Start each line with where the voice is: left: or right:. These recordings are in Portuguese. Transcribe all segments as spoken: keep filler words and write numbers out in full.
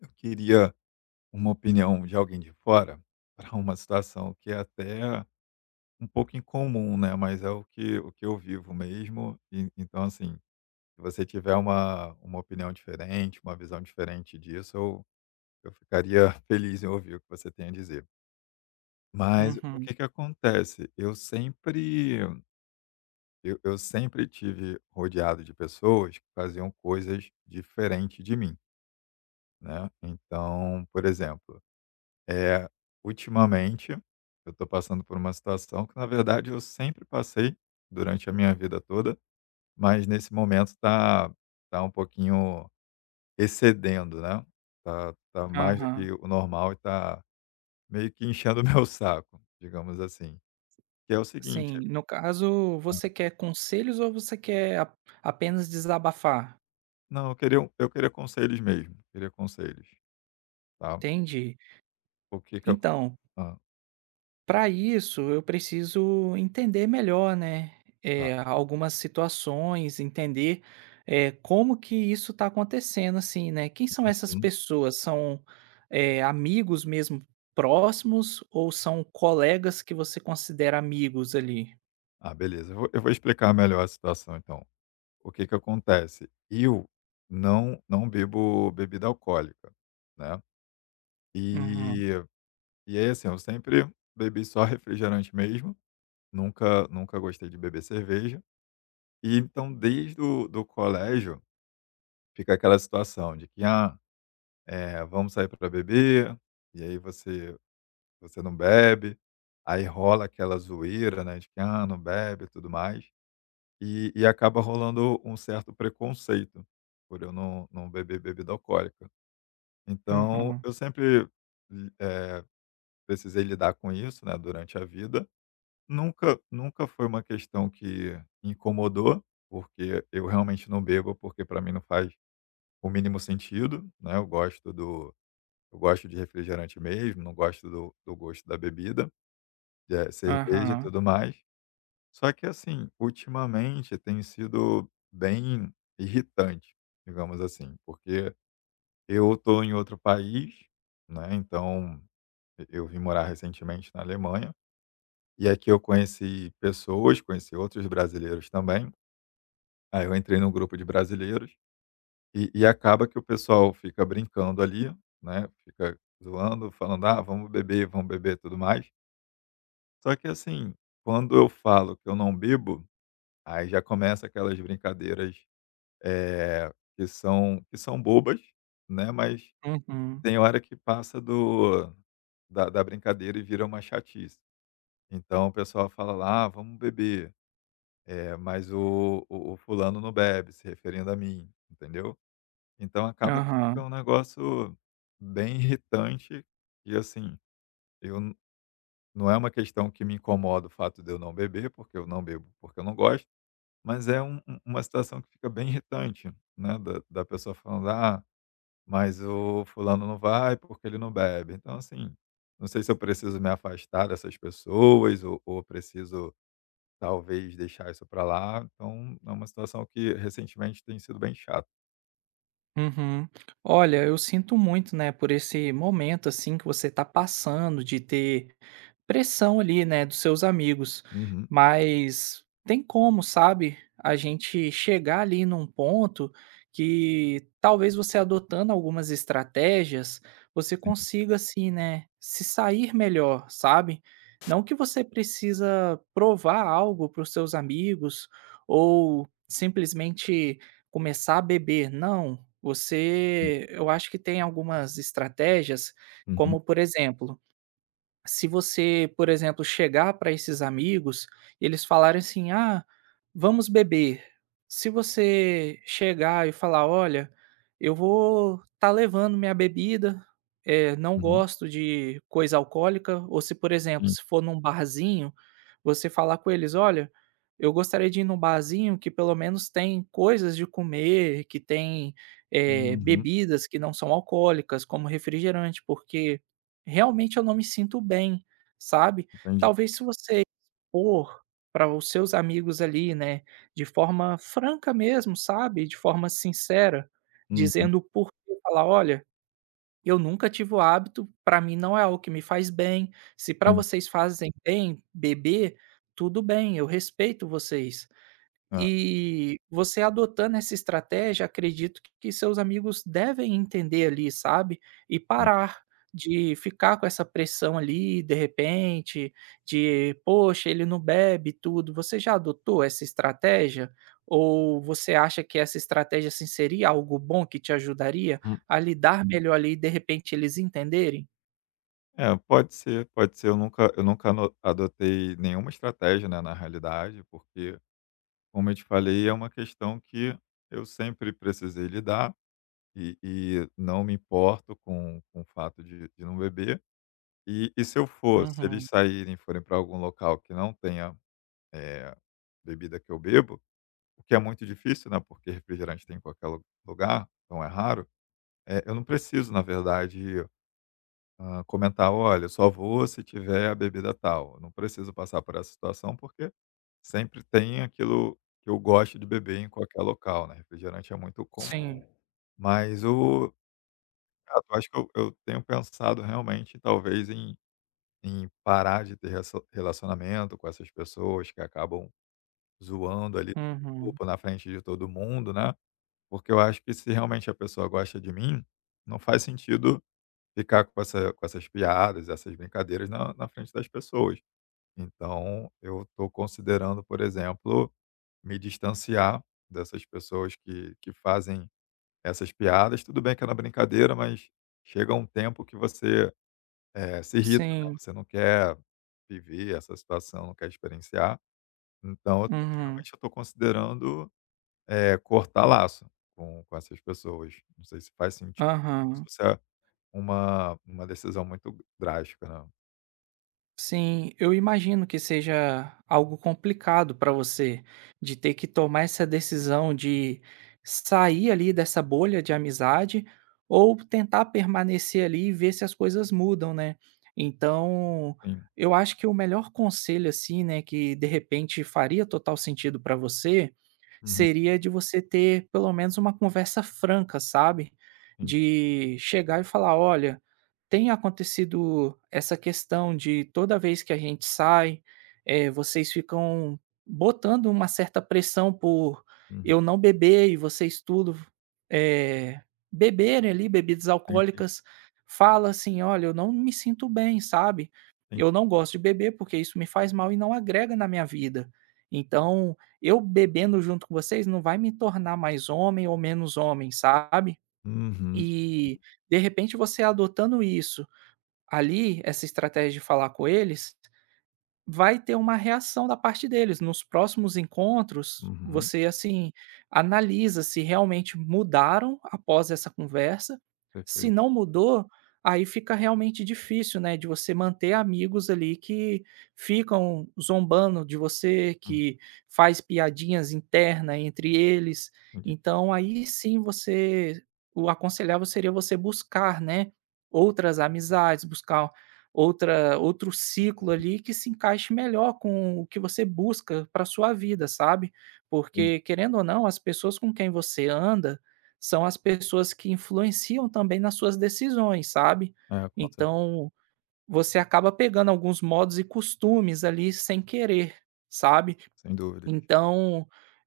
left: Eu queria uma opinião de alguém de fora para uma situação que é até um pouco incomum, né, mas é o que o que eu vivo mesmo. E então, assim, se você tiver uma, uma opinião diferente, uma visão diferente disso, eu, eu ficaria feliz em ouvir o que você tem a dizer. Mas o
right: Uhum.
left: que, que acontece? Eu sempre, eu, eu sempre tive rodeado de pessoas que faziam coisas diferentes de mim, né? Então, por exemplo, é, ultimamente, eu estou passando por uma situação que, na verdade, eu sempre passei durante a minha vida toda, mas nesse momento está tá tá um pouquinho excedendo, né? Tá, tá mais do
right: Aham.
left: que o normal e tá meio que enchendo o meu saco, digamos assim. Que é o seguinte,
right: Sim, no caso, você quer conselhos ou você quer a apenas desabafar?
left: não, eu queria, um- eu queria conselhos mesmo, queria conselhos, tá?
right: Entendi.
left: O que que eu... con-
right: Então,
left: Ah,
right: para isso eu preciso entender melhor, né,
left: tá.
right: é algumas situações, entender, é como que isso está acontecendo, assim, né. Quem são essas
left: Uhum.
right: pessoas? São, eh, amigos mesmo próximos ou são colegas que você considera amigos ali?
left: Ah, beleza. Eu vou, eu vou explicar melhor a situação, então. O que que acontece? Eu não não bebo bebida alcoólica, né.
right: Uhum,
left: E e aí, assim, eu sempre bebi só refrigerante mesmo, nunca nunca gostei de beber cerveja. E então desde o do colégio fica aquela situação de que: "Ah, eh, vamos sair para beber", e aí você você não bebe, aí rola aquela zoeira, né, de que: "Ah, não bebe", e tudo mais. E e acaba rolando um certo preconceito, por eu não não beber bebida alcoólica. Então,
right: uhum,
left: eu sempre eh, precisei lidar com isso, né, durante a vida. Nunca nunca foi uma questão que incomodou, porque eu realmente não bebo, porque para mim não faz o mínimo sentido, né, eu gosto do eu gosto de refrigerante mesmo, não gosto do do gosto da bebida, eh, cerveja e
right: aham,
left: tudo mais. Só que assim, ultimamente tem sido bem irritante, digamos assim, porque eu estou em outro país, né? Então, e- eu vim morar recentemente na Alemanha e aqui eu conheci pessoas, conheci outros brasileiros também. Aí eu entrei num grupo de brasileiros e, e acaba que o pessoal fica brincando ali, né? Fica zoando, falando: "Ah, vamos beber, vamos beber", e tudo mais. Só que assim, quando eu falo que eu não bebo, aí já começa aquelas brincadeiras eh, que são que são bobas, né, mas
right: uhum,
left: tem hora que passa do da da brincadeira e vira uma chatice. Então o pessoal fala lá: "Ah, vamos beber", eh, mas o o o fulano não bebe, se referindo a mim, entendeu. Então acaba que fica
right: aham.
left: um negócio bem irritante e, assim, eu n não é uma questão que me incomoda o fato de eu não beber, porque eu não bebo porque eu não gosto, mas é um um uma situação que fica bem irritante, né, da da pessoa falando: "Ah, mas o fulano não vai porque ele não bebe". Então, assim, não sei se eu preciso me afastar dessas pessoas ou, ou preciso talvez deixar isso para lá. Então, é uma situação que recentemente tem sido bem chata.
right: Uhum. Olha, eu sinto muito, né, por esse momento assim que você tá passando de ter pressão ali, né, dos seus amigos.
left: Uhum,
right: Mas tem como, sabe, a gente chegar ali num ponto que talvez você adotando algumas estratégias, você
left: sim,
right: consiga assim, né, se sair melhor, sabe? Não que você precisa provar algo para os seus amigos ou simplesmente começar a beber, não,
left: entendi.
right: você eu acho que tem algumas estratégias,
left: Uhum,
right: como por exemplo, se você, por exemplo, chegar para esses amigos e eles falarem assim: "Ah, vamos beber". Se você chegar e falar: "Olha, eu vou estar levando minha bebida, eh, não
left: uhum,
right: gosto de coisa alcoólica", ou se, por exemplo,
left: sim.
right: se for num barzinho, você falar com eles: "Olha, eu gostaria de ir num barzinho que pelo menos tem coisas de comer, que tem, eh,
left: Uhum,
right: bebidas que não são alcoólicas, como refrigerante, porque realmente eu não me sinto bem, sabe".
left: entendi.
right: Talvez se você expor para os seus amigos ali, né, de forma franca mesmo, sabe, de forma sincera,
left: Uhum,
right: dizendo o porquê, falar: "Olha, eu nunca tive o hábito, para mim não é algo que me faz bem, se para
left: sim.
right: vocês fazem bem beber, tudo bem, eu respeito vocês",
left: É,
right: e você adotando essa estratégia, acredito que seus amigos devem entender ali, sabe, e
left: entendi.
right: parar de ficar com essa pressão ali, de repente, de: "Poxa, ele não bebe tudo". Você já adotou essa estratégia? Ou você acha que essa estratégia, assim, seria algo bom que te ajudaria
left: Uhum.
right: a lidar melhor ali e de repente eles entenderem?
left: É, pode ser, pode ser. Eu nunca, eu nunca ano- adotei nenhuma estratégia, né, na realidade, porque, como eu te falei, é uma questão que eu sempre precisei lidar. E e não me importo com com o fato de de não beber. E e se eu for se eles
right: Uhum.
left: saírem e forem para algum local que não tenha, eh, bebida que eu bebo, o que é muito difícil, né, porque refrigerante tem em qualquer lu lugar, então é raro, eh, eu não preciso, na verdade, hã, comentar: "Olha, eu só vou se tiver a bebida tal". Eu não preciso passar por essa situação, porque sempre tem aquilo que eu gosto de beber em qualquer local, né, refrigerante é muito comum.
right: Sim.
left: Mas o Exato, eu acho que eu eu tenho pensado realmente talvez em em parar de ter ressa relacionamento com essas pessoas que acabam zoando ali no
right: Uhum.
left: grupo, na frente de todo mundo, né, porque eu acho que se realmente a pessoa gosta de mim, não faz sentido ficar com essa com essas piadas, essas brincadeiras na na frente das pessoas. Então eu estou considerando, por exemplo, me distanciar dessas pessoas que que fazem essas piadas. Tudo bem que é na brincadeira, mas chega um tempo que você é, se irrita, né,
right: Sim.
left: você não quer viver essa situação, não quer experienciar, então eu tô
right: Uhum.
left: realmente eu estou considerando, eh, cortar laço com com essas pessoas. Não sei se faz sentido isso,
right: Aham.
left: se é uma uma decisão muito drástica, né.
right: Sim, eu imagino que seja algo complicado para você de ter que tomar essa decisão de sair ali dessa bolha de amizade ou tentar permanecer ali e ver se as coisas mudam, né? Então,
left: Sim.
right: eu acho que o melhor conselho assim, né, que de repente faria total sentido para você,
left: Uhum.
right: seria de você ter pelo menos uma conversa franca, sabe?
left: Sim.
right: De chegar e falar: olha, tem acontecido essa questão de toda vez que a gente sai, eh, vocês ficam botando uma certa pressão por
left: Uhum.
right: eu não beber e vocês tudo eh, beberem ali bebidas
left: Entendi,
right: alcoólicas. Fala assim: olha, eu não me sinto bem, sabe?
left: entendi.
right: Eu não gosto de beber porque isso me faz mal e não agrega na minha vida. Então, eu bebendo junto com vocês não vai me tornar mais homem ou menos homem, sabe.
left: Uhum,
right: E, de repente, você adotando isso ali, essa estratégia de falar com eles, vai ter uma reação da parte deles. Nos próximos encontros,
left: uhum.
right: você, assim, analisa se realmente mudaram após essa conversa. Se
left: Perfeito.
right: não mudou, aí fica realmente difícil, né, de você manter amigos ali que ficam zombando de você,
left: Uhum.
right: que faz piadinhas interna entre eles.
left: Entendi,
right: Então, aí sim você, o aconselhável seria você buscar, né, outras amizades, buscar outra, outro ciclo ali que se encaixe melhor com o que você busca para sua vida, sabe.
left: entendi.
right: Porque querendo ou não, as pessoas com quem você anda, são as pessoas que influenciam também nas suas decisões, sabe.
left: É, com certeza,
right: Então, você acaba pegando alguns modos e costumes ali sem querer, sabe.
left: sem dúvida.
right: Então,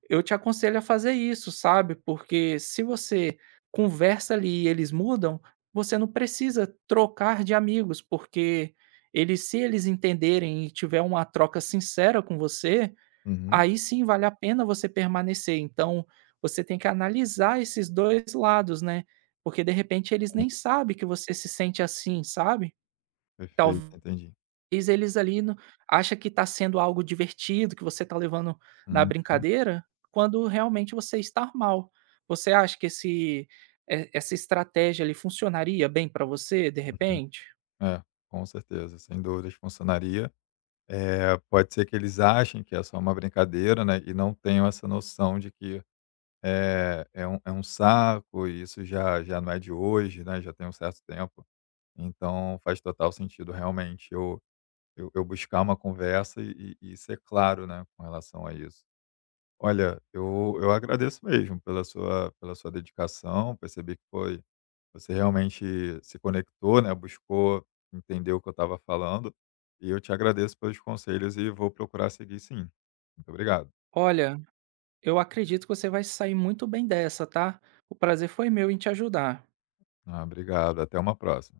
right: eu te aconselho a fazer isso, sabe, porque se você conversa ali e eles mudam, você não precisa trocar de amigos, porque eles, se eles entenderem e tiver uma troca sincera com você,
left: Uhum.
right: aí sim vale a pena você permanecer. Então, você tem que analisar esses dois lados, né, porque de repente eles nem
left: Entendi.
right: sabem que você se sente assim, sabe?
left: Perfeito,
right: Talvez
left: entendi.
right: eles, eles ali no acha que está sendo algo divertido, que você está levando na
left: Uhum,
right: brincadeira, quando realmente você está mal. Você acha que esse e essa estratégia ali funcionaria bem para você, de
left: uhum.
right: repente?
left: É, com certeza, sem dúvidas funcionaria. Eh, pode ser que eles achem que é só uma brincadeira, né, e não tenham essa noção de que é é um é um saco e isso já já não é de hoje, né, já tem um certo tempo. Então faz total sentido realmente eu eu eu buscar uma conversa e e e ser claro, né, com relação a isso. Olha, eu eu agradeço mesmo pela sua pela sua dedicação, percebi que foi você realmente se conectou, né, buscou entender o que eu estava falando, e eu te agradeço pelos conselhos e vou procurar seguir sim. Muito obrigado.
right: "Olha, eu acredito que você vai sair muito bem dessa, tá? O prazer foi meu em te ajudar."
left: Ah, obrigado, até uma próxima.